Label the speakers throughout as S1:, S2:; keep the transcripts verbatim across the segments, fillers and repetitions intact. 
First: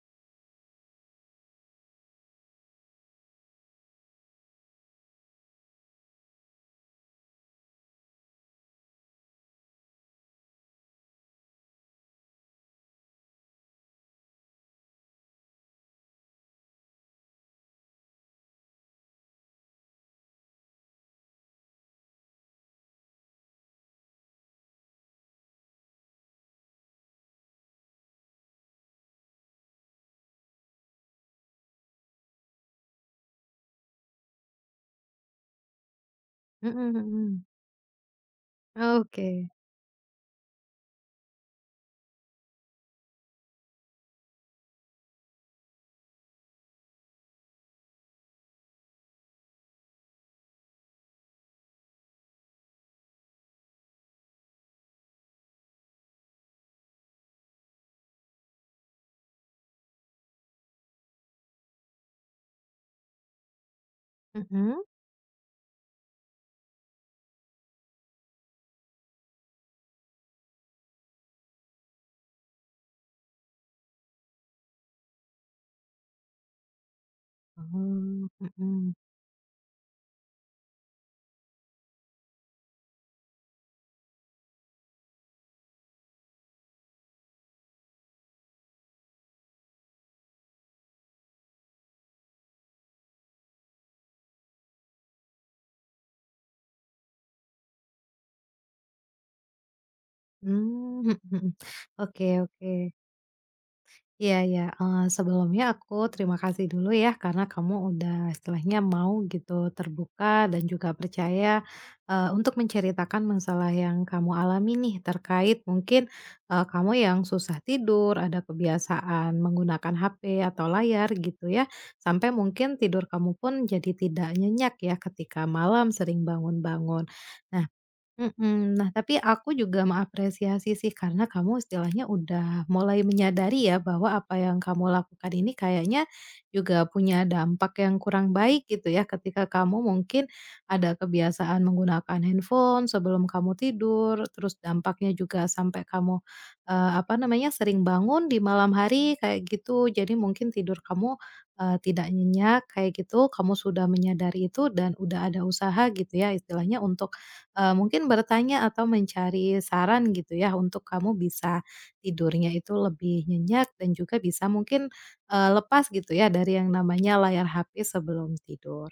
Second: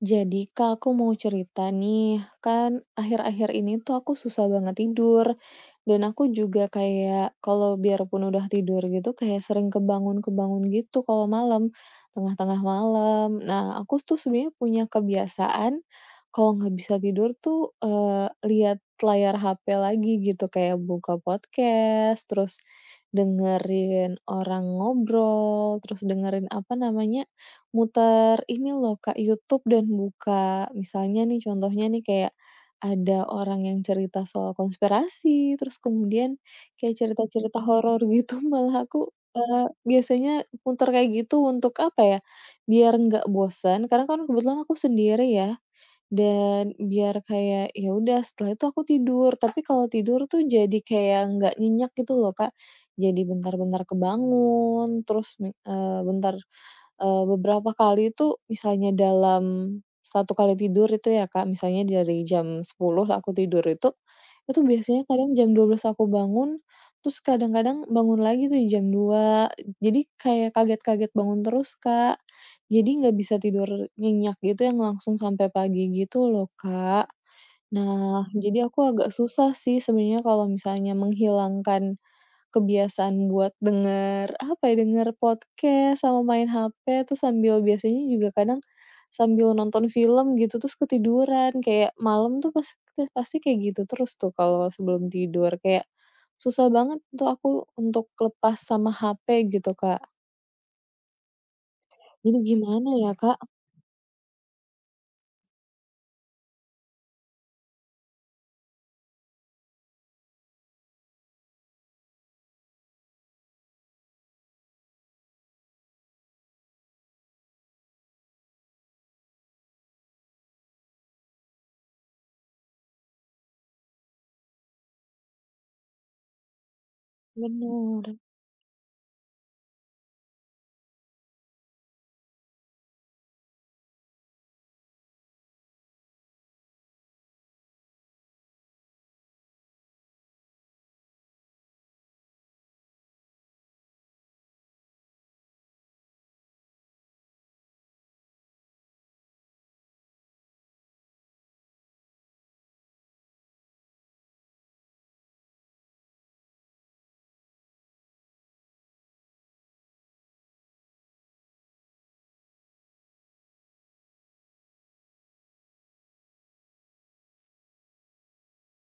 S1: Jadi Kak, aku mau cerita nih, kan akhir-akhir ini tuh aku susah banget tidur, dan aku juga kayak kalau biarpun udah tidur gitu kayak sering kebangun-kebangun gitu kalau malam, tengah-tengah malam. Nah, aku tuh sebenarnya punya kebiasaan kalau nggak bisa tidur tuh, eee, lihat layar ha pe lagi gitu, kayak buka podcast, terus dengerin orang ngobrol, terus dengerin apa namanya muter ini loh Kak, YouTube, dan buka misalnya nih contohnya nih kayak ada orang yang cerita soal konspirasi, terus kemudian
S2: Mhm
S1: kayak
S2: mhm.
S1: cerita-cerita horor gitu malah aku,
S2: Oke.
S1: eee, biasanya muter kayak gitu untuk apa ya, biar nggak bosan karena kan kebetulan aku sendiri ya, dan biar kayak ya udah setelah itu aku tidur, tapi kalau tidur tuh jadi kayak nggak nyenyak gitu loh Kak, jadi bentar-bentar kebangun terus mi eee, bentar. Eee, beberapa kali itu misalnya dalam satu kali tidur itu ya, Kak, misalnya dari jam sepuluh lah aku tidur itu, itu
S2: Mhm?
S1: biasanya kadang jam dua belas aku bangun, terus kadang-kadang bangun lagi tuh jam dua, jadi kayak kaget-kaget bangun terus, Kak. Jadi nggak bisa tidur nyenyak gitu yang langsung sampai pagi gitu loh, Kak. Nah,
S2: Oh,
S1: jadi aku
S2: mhm.
S1: agak susah sih sebenarnya kalau misalnya menghilangkan kebiasaan buat denger, apa ya, denger podcast sama main ha pe, terus sambil biasanya juga kadang sambil nonton film gitu, terus ketiduran, kayak malam tuh pas pasti kayak gitu terus tuh kalau sebelum tidur, kayak susah banget tuh aku untuk lepas sama ha pe gitu, Kak.
S2: Mmm, mhm mhm. Oke
S1: Jadi
S2: oke.
S1: gimana ya, Kak?
S2: Iya ya eee, sebelumnya aku terima kasih dulu ya karena kamu udah istilahnya mau gitu terbuka dan juga percaya, eee, untuk menceritakan masalah yang kamu alami nih terkait mungkin, eee, kamu yang susah tidur, ada kebiasaan menggunakan H P atau layar gitu ya, sampai mungkin tidur kamu pun jadi tidak nyenyak ya ketika malam sering bangun-bangun. Nah.
S1: Bener.
S2: Mhm. Nah, tapi aku juga mengapresiasi sih karena kamu istilahnya udah mulai menyadari ya bahwa apa yang kamu lakukan ini kayaknya juga punya dampak yang kurang baik gitu ya ketika kamu mungkin ada kebiasaan menggunakan handphone sebelum kamu tidur, terus dampaknya juga sampai kamu, eee, apa namanya, sering bangun di malam hari kayak gitu. Jadi mungkin tidur kamu, eee, tidak nyenyak kayak gitu, kamu sudah menyadari itu dan udah ada usaha gitu ya istilahnya untuk Eee, mungkin bertanya atau mencari saran gitu ya untuk kamu bisa tidurnya itu lebih nyenyak dan juga bisa mungkin, eee, lepas gitu ya dari yang namanya layar H P sebelum tidur.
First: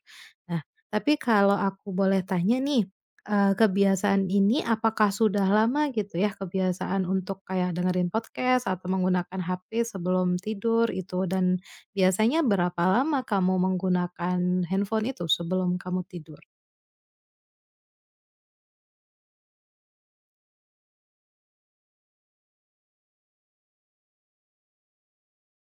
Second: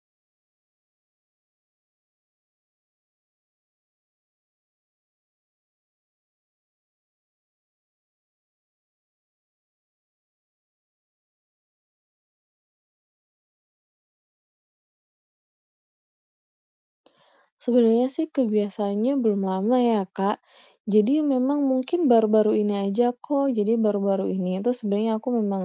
S2: Nah, tapi kalau aku boleh tanya nih, eee, kebiasaan ini apakah sudah lama gitu ya kebiasaan untuk kayak dengerin podcast atau menggunakan H P sebelum tidur itu dan biasanya berapa lama kamu menggunakan handphone itu sebelum kamu tidur?
S1: Sebenarnya sih kebiasaannya belum lama ya, Kak. Jadi memang mungkin baru-baru ini aja kok, jadi baru-baru ini itu sebenarnya aku memang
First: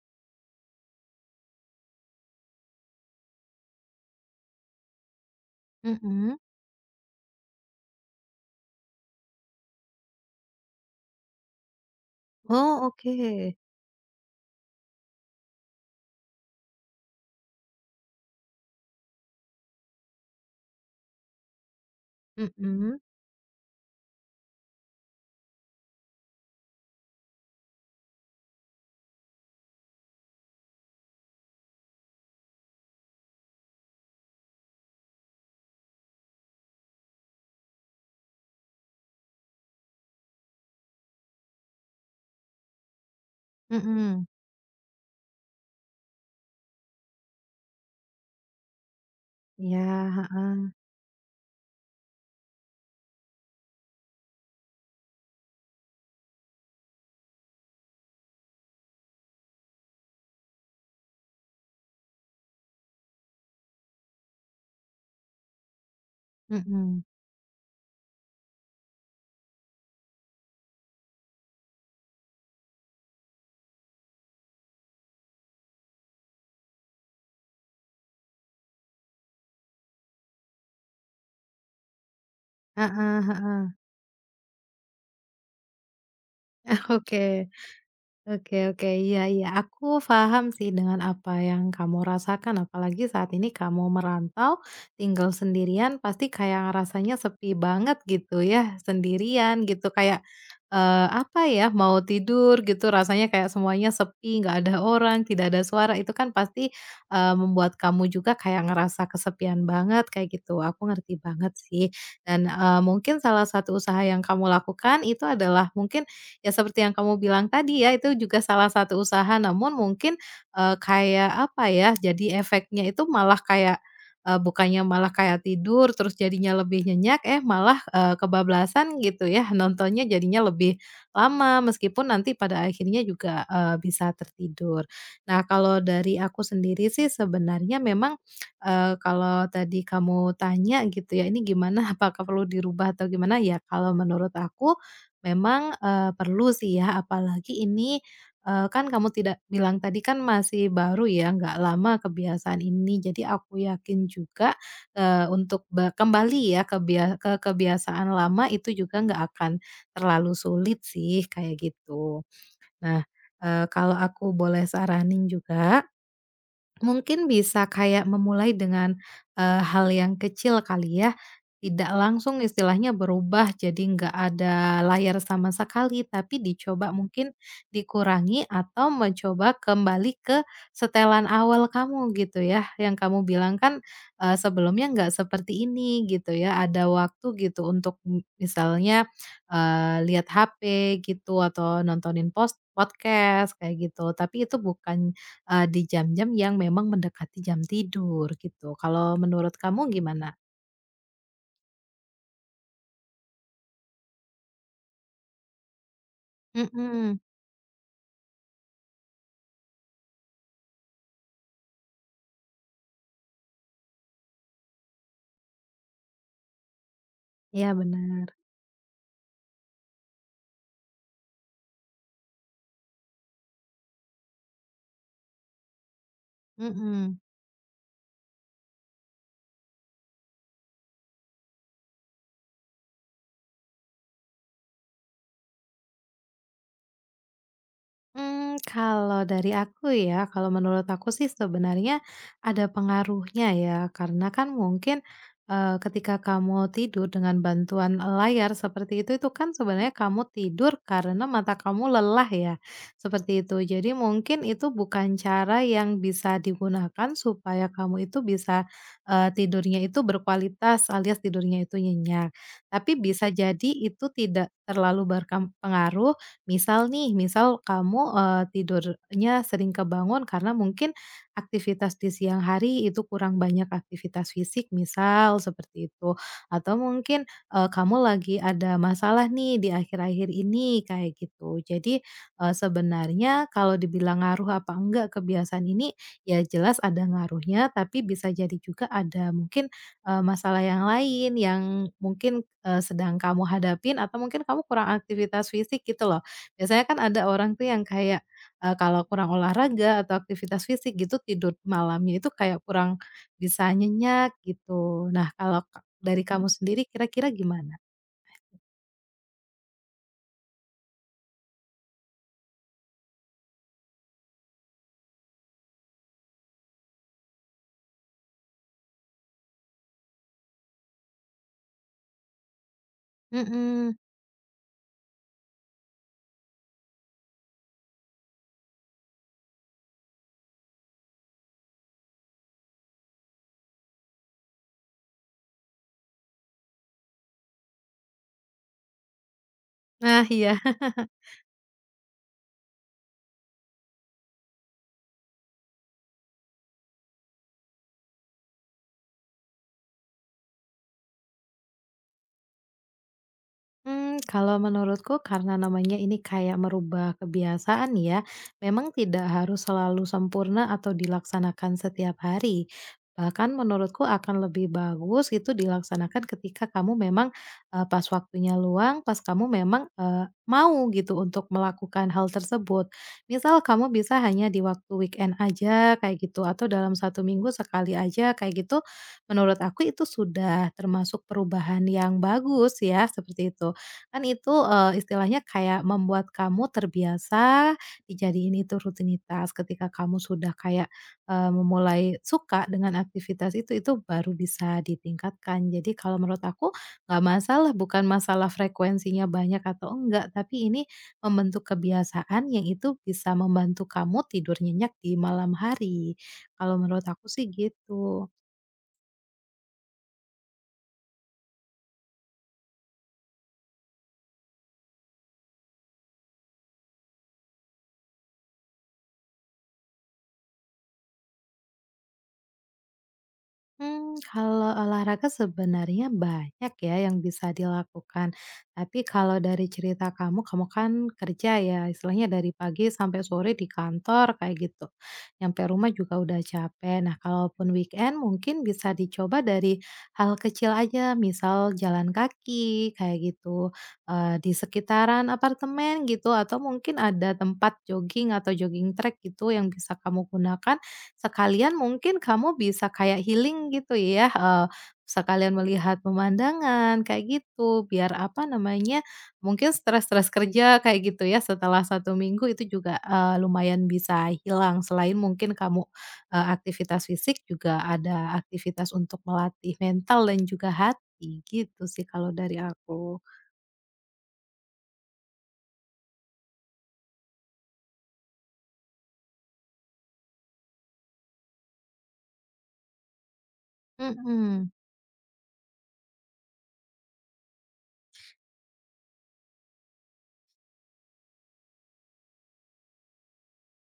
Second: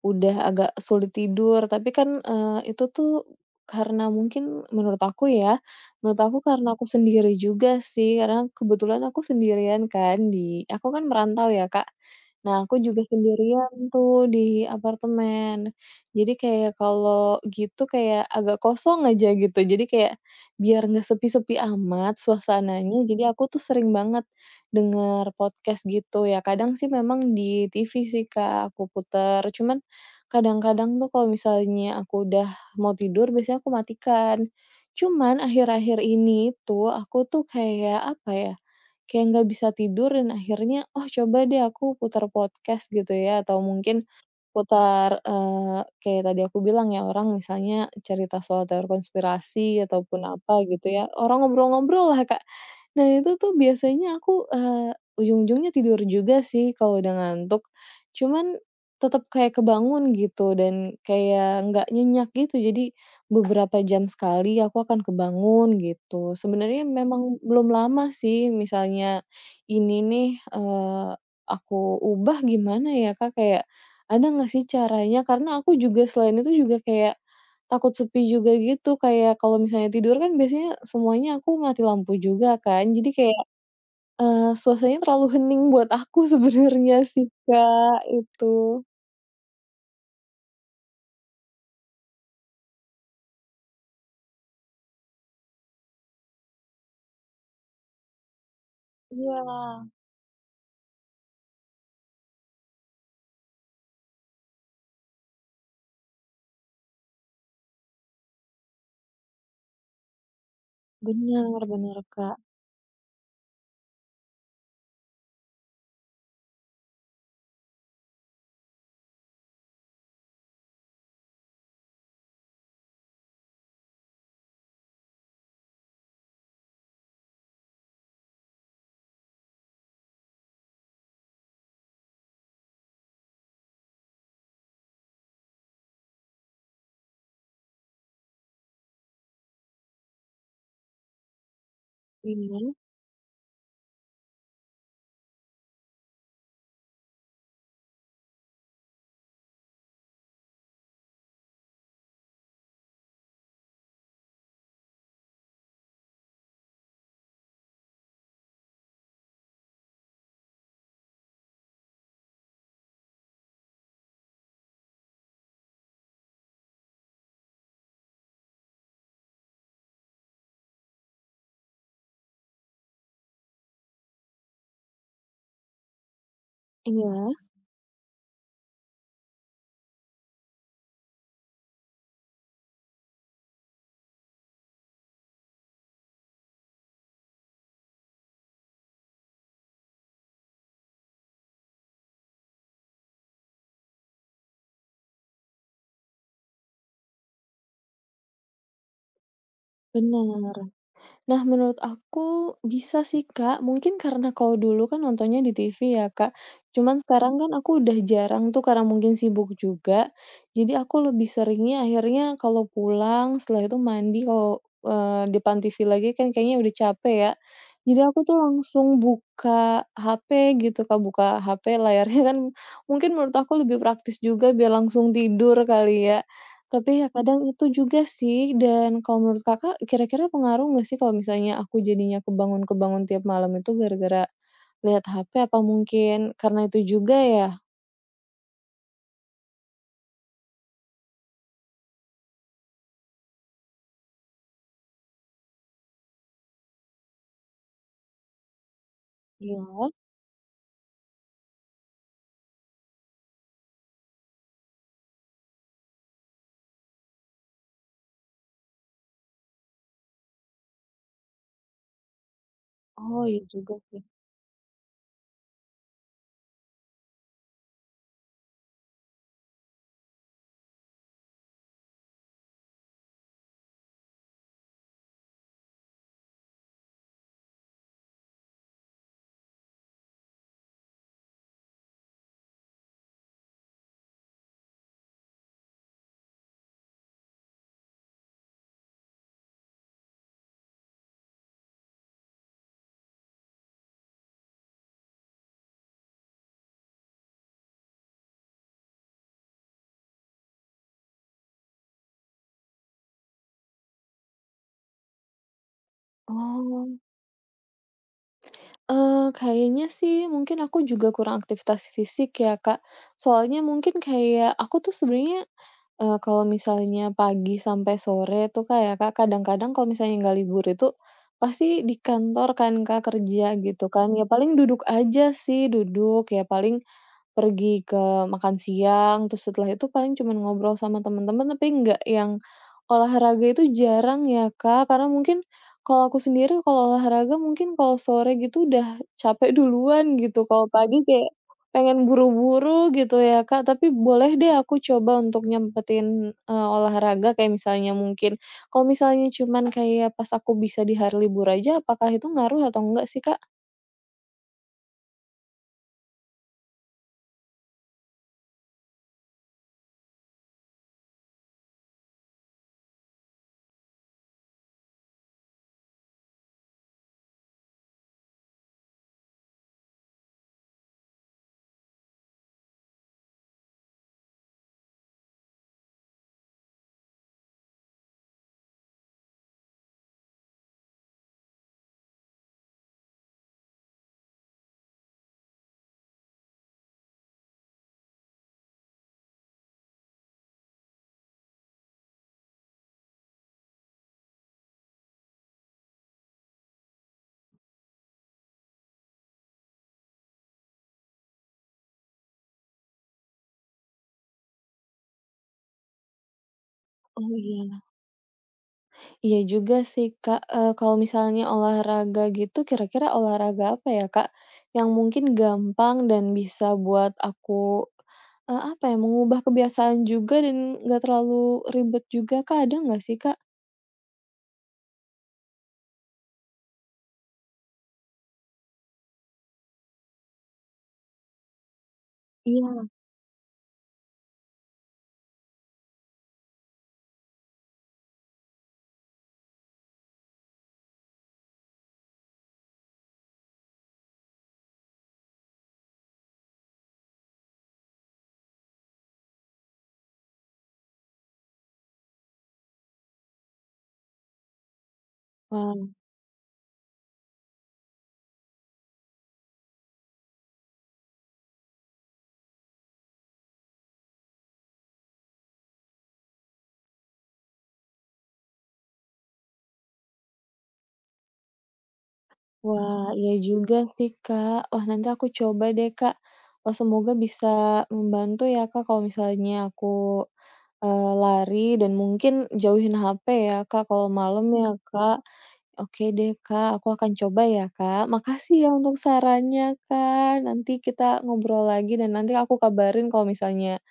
S1: udah agak sulit tidur, tapi kan, eee, itu tuh karena mungkin menurut aku ya, menurut
S2: Mhm.
S1: aku karena aku sendiri juga sih, karena kebetulan aku sendirian kan di aku kan merantau ya, Kak. Nah, aku
S2: Oh,
S1: juga
S2: oke.
S1: sendirian tuh di apartemen. Jadi kayak kalau gitu kayak agak kosong aja gitu. Jadi kayak biar nggak sepi-sepi amat
S2: Mhm
S1: suasananya, jadi aku tuh sering banget denger podcast gitu ya. Kadang sih memang di ti vi sih, Kak, aku puter, cuman kadang-kadang tuh kalau misalnya aku udah mau tidur biasanya aku matikan. Cuman akhir-akhir ini tuh aku tuh kayak, apa ya, kayak nggak bisa tidur dan akhirnya, "Oh coba deh aku putar podcast," gitu ya, atau mungkin
S2: mhm.
S1: putar, eee, kayak tadi aku bilang ya, orang misalnya cerita soal teori
S2: Iya,
S1: konspirasi ataupun apa
S2: heeh,
S1: gitu ya, orang ngobrol-ngobrol lah, Kak. Nah, itu tuh biasanya aku, eee, ujung-ujungnya tidur juga sih kalau udah ngantuk, cuman tetep kayak kebangun gitu dan kayak nggak nyenyak gitu. Jadi beberapa jam sekali aku akan kebangun gitu. Sebenarnya
S2: mhm,
S1: memang belum lama sih, misalnya ini nih, eee, aku ubah gimana ya, Kak? Kayak ada nggak sih caranya? Karena aku juga selain itu juga kayak takut sepi juga gitu, kayak kalau misalnya tidur kan biasanya semuanya aku mati lampu juga kan, jadi
S2: heeh
S1: kayak,
S2: heeh,
S1: eee, suasananya terlalu hening buat aku sebenarnya
S2: oke.
S1: sih, Kak,
S2: Oke
S1: itu.
S2: oke, iya iya, aku paham sih dengan apa yang kamu rasakan, apalagi saat ini kamu merantau, tinggal sendirian, pasti kayak rasanya sepi banget gitu ya,
S1: Iya,
S2: sendirian gitu, kayak, eee, apa ya, mau tidur gitu rasanya kayak semuanya sepi, nggak ada orang, tidak ada suara, itu kan pasti, eee, membuat kamu juga kayak ngerasa kesepian banget kayak gitu, aku ngerti banget
S1: benar
S2: sih.
S1: benar Kak.
S2: Dan, eee, mungkin salah satu usaha yang kamu lakukan itu adalah mungkin ya seperti yang kamu bilang tadi ya, itu juga salah satu usaha namun mungkin, eee, kayak apa ya, jadi efeknya itu malah kayak, eee, bukannya malah kayak tidur terus jadinya lebih nyenyak, eh malah, eee, kebablasan gitu ya, nontonnya jadinya lebih lama meskipun nanti pada akhirnya juga, eee, bisa tertidur. Nah, kalau dari aku sendiri sih sebenarnya memang, eee, kalau tadi kamu tanya gitu ya, ini gimana apakah perlu
S1: Iya
S2: dirubah atau gimana, ya kalau menurut aku memang, eee, perlu sih ya, apalagi ini, eee, kan kamu tidak bilang tadi kan masih baru ya, nggak lama kebiasaan ini. Jadi aku yakin juga, eee, untuk be kembali ya ke bia ke kebiasaan lama itu juga nggak akan terlalu sulit sih, kayak gitu. Nah, eee, kalau aku boleh saranin juga mungkin bisa kayak memulai dengan, eee, hal yang kecil kali ya, tidak langsung istilahnya berubah jadi nggak ada layar sama sekali, tapi dicoba
S1: iya,
S2: mungkin dikurangi atau mencoba kembali ke setelan awal kamu gitu ya, yang kamu bilang kan, eee, sebelumnya nggak seperti ini gitu ya, ada waktu gitu untuk m misalnya, eee, lihat H P gitu atau nontonin pos podcast kayak gitu, tapi itu bukan Eee, di jam-jam yang memang mendekati jam tidur gitu. Kalau menurut kamu gimana?
S1: benar. Nah, menurut aku bisa sih, Kak. Mungkin karena kalau dulu kan nontonnya di ti vi ya, Kak. Cuman Mhm.
S2: Mhm,
S1: sekarang kan aku udah jarang tuh karena mungkin sibuk juga. Jadi aku lebih seringnya akhirnya kalau pulang setelah itu mandi kalau, eee, depan ti vi lagi kan kayaknya udah capek ya.
S2: iya
S1: Jadi aku
S2: bener,
S1: tuh langsung buka ha pe gitu, Kak, buka ha pe layarnya kan mungkin menurut aku lebih praktis juga biar langsung tidur kali ya. Tapi ya
S2: mhm.
S1: kadang itu juga sih dan kalau menurut Kakak kira-kira pengaruh nggak sih kalau misalnya aku jadinya kebangun-kebangun tiap malam itu gara-gara lihat ha pe apa mungkin karena itu juga ya?
S2: Mmm, kalau dari aku ya, kalau menurut aku sih sebenarnya ada pengaruhnya ya, karena kan mungkin, eee, ketika kamu tidur dengan bantuan layar seperti itu, itu kan
S1: Iya. Iya.
S2: sebenarnya kamu tidur karena mata kamu lelah ya, seperti itu. Jadi mungkin itu bukan cara yang bisa digunakan supaya kamu itu bisa, eee, tidurnya itu berkualitas alias tidurnya itu nyenyak. Tapi
S1: Oh
S2: bisa
S1: iya
S2: jadi
S1: juga sih.
S2: itu tidak terlalu berkem pengaruh Misal nih, misal kamu, eee, tidurnya sering kebangun karena mungkin aktivitas di siang hari itu kurang banyak aktivitas fisik misal seperti itu, atau mungkin, eee, kamu lagi ada masalah nih di akhir-akhir ini kayak gitu. Jadi, eee, sebenarnya kalau dibilang ngaruh apa enggak kebiasaan ini, ya jelas ada ngaruhnya tapi bisa jadi juga ada mungkin, eee, masalah yang lain yang mungkin, eee, sedang kamu hadapin atau mungkin kamu kurang aktivitas fisik gitu loh. Biasanya kan ada orang tuh yang kayak, eee, kalau kurang olahraga atau aktivitas fisik gitu, tidur malamnya itu kayak kurang bisa nyenyak gitu. Nah, kalau ka dari Mmm. kamu sendiri
S1: Oh.
S2: kira-kira gimana?
S1: Eee, kayaknya sih mungkin aku juga kurang aktivitas fisik ya, Kak. Soalnya mungkin kayak aku tuh sebenarnya, eee, kalau misalnya pagi sampai sore tuh kayak Kak, kadang-kadang kalau misalnya nggak libur itu pasti di kantor kan Kak kerja gitu
S2: Mhm.
S1: kan, ya paling duduk aja sih, duduk, ya paling pergi ke makan siang, terus setelah itu paling cuman ngobrol sama teman-teman tapi nggak yang olahraga itu jarang ya, Kak. Karena mungkin kalau aku sendiri kalau olahraga mungkin kalau sore gitu udah capek duluan
S2: Nah,
S1: gitu,
S2: iya.
S1: kalau pagi kayak pengen buru-buru gitu ya, Kak. Tapi boleh deh aku coba untuk nyempetin, eee, olahraga kayak misalnya mungkin kalau misalnya cuman kayak pas aku bisa di hari libur aja, apakah itu ngaruh atau enggak sih, Kak?
S2: Mmm, kalau menurutku karena namanya ini kayak merubah kebiasaan ya, memang tidak harus selalu sempurna atau dilaksanakan setiap hari. Bahkan menurutku akan lebih bagus itu dilaksanakan ketika kamu memang, eee, pas waktunya luang, pas kamu memang, eee, mau gitu untuk melakukan hal tersebut. Misal kamu bisa hanya di waktu weekend aja kayak gitu atau dalam satu minggu sekali aja kayak gitu, menurut aku itu sudah termasuk perubahan yang bagus ya, seperti itu. Kan itu, eee, istilahnya kayak membuat kamu terbiasa dijadiin itu rutinitas. Ketika kamu sudah kayak, eee, memulai suka dengan aktivitas itu, itu baru bisa ditingkatkan. Jadi kalau menurut aku nggak masalah, bukan masalah frekuensinya banyak atau enggak, tapi ini membentuk kebiasaan yang itu bisa membantu kamu tidur nyenyak di malam hari. Kalau menurut aku
S1: Oh,
S2: sih
S1: iya.
S2: gitu.
S1: Iya juga sih, Kak. Eee, kalau misalnya olahraga gitu, kira-kira olahraga apa ya, Kak, yang mungkin gampang dan bisa buat aku, eee, apa ya, mengubah kebiasaan juga dan nggak terlalu ribet juga, Kak, ada nggak sih, Kak?
S2: Hmm, kalau olahraga sebenarnya banyak ya yang bisa dilakukan. Tapi kalau dari cerita kamu, kamu kan kerja ya, istilahnya dari
S1: Iya.
S2: pagi sampai sore di kantor kayak gitu. Nyampe rumah juga udah capek. Nah, kalaupun weekend mungkin bisa dicoba dari hal kecil aja, misal jalan kaki kayak gitu, eee, di sekitaran apartemen gitu, atau mungkin ada tempat jogging atau jogging track gitu yang bisa kamu gunakan. Sekalian mungkin kamu bisa kayak healing gitu ya, eee, sekalian
S1: Wah
S2: melihat pemandangan kayak gitu, biar apa namanya, mungkin stres-stres kerja kayak gitu ya setelah satu minggu itu juga, eee, lumayan bisa hilang. Selain mungkin kamu, eee, aktivitas fisik juga ada aktivitas untuk melatih mental dan juga hati, gitu sih kalau dari
S1: wah,
S2: aku.
S1: iya juga sih, Kak. Wah, nanti aku coba deh, Kak. Wah, semoga bisa membantu ya, Kak, kalau misalnya aku, eee, lari dan mungkin jauhin ha pe ya, Kak, kalau malam ya,
S2: Mhm.
S1: Kak. Oke deh, Kak, aku akan coba ya, Kak. Makasih ya untuk sarannya, Kak. Nanti kita ngobrol lagi dan nanti aku kabarin kalau misalnya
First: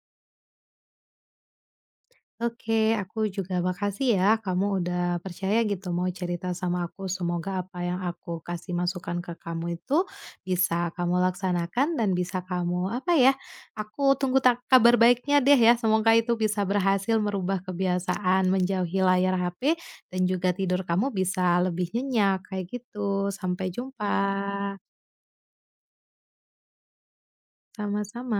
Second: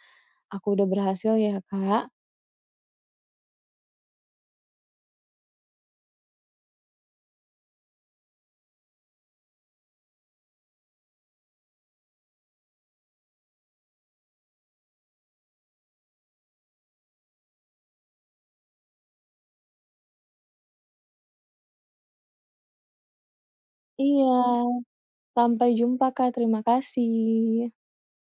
S1: aku udah berhasil ya, Kak.
S2: Oke, aku juga makasih ya kamu udah percaya gitu mau cerita sama aku. Semoga apa yang aku kasih masukan ke kamu itu bisa kamu laksanakan dan bisa kamu apa ya, aku tunggu tak kabar baiknya deh ya. Semoga itu bisa berhasil merubah kebiasaan menjauhi layar H P dan juga tidur kamu bisa lebih nyenyak kayak gitu. Sampai jumpa.
S1: Iya, sampai jumpa, Kak. Terima kasih.
S2: Sama-sama.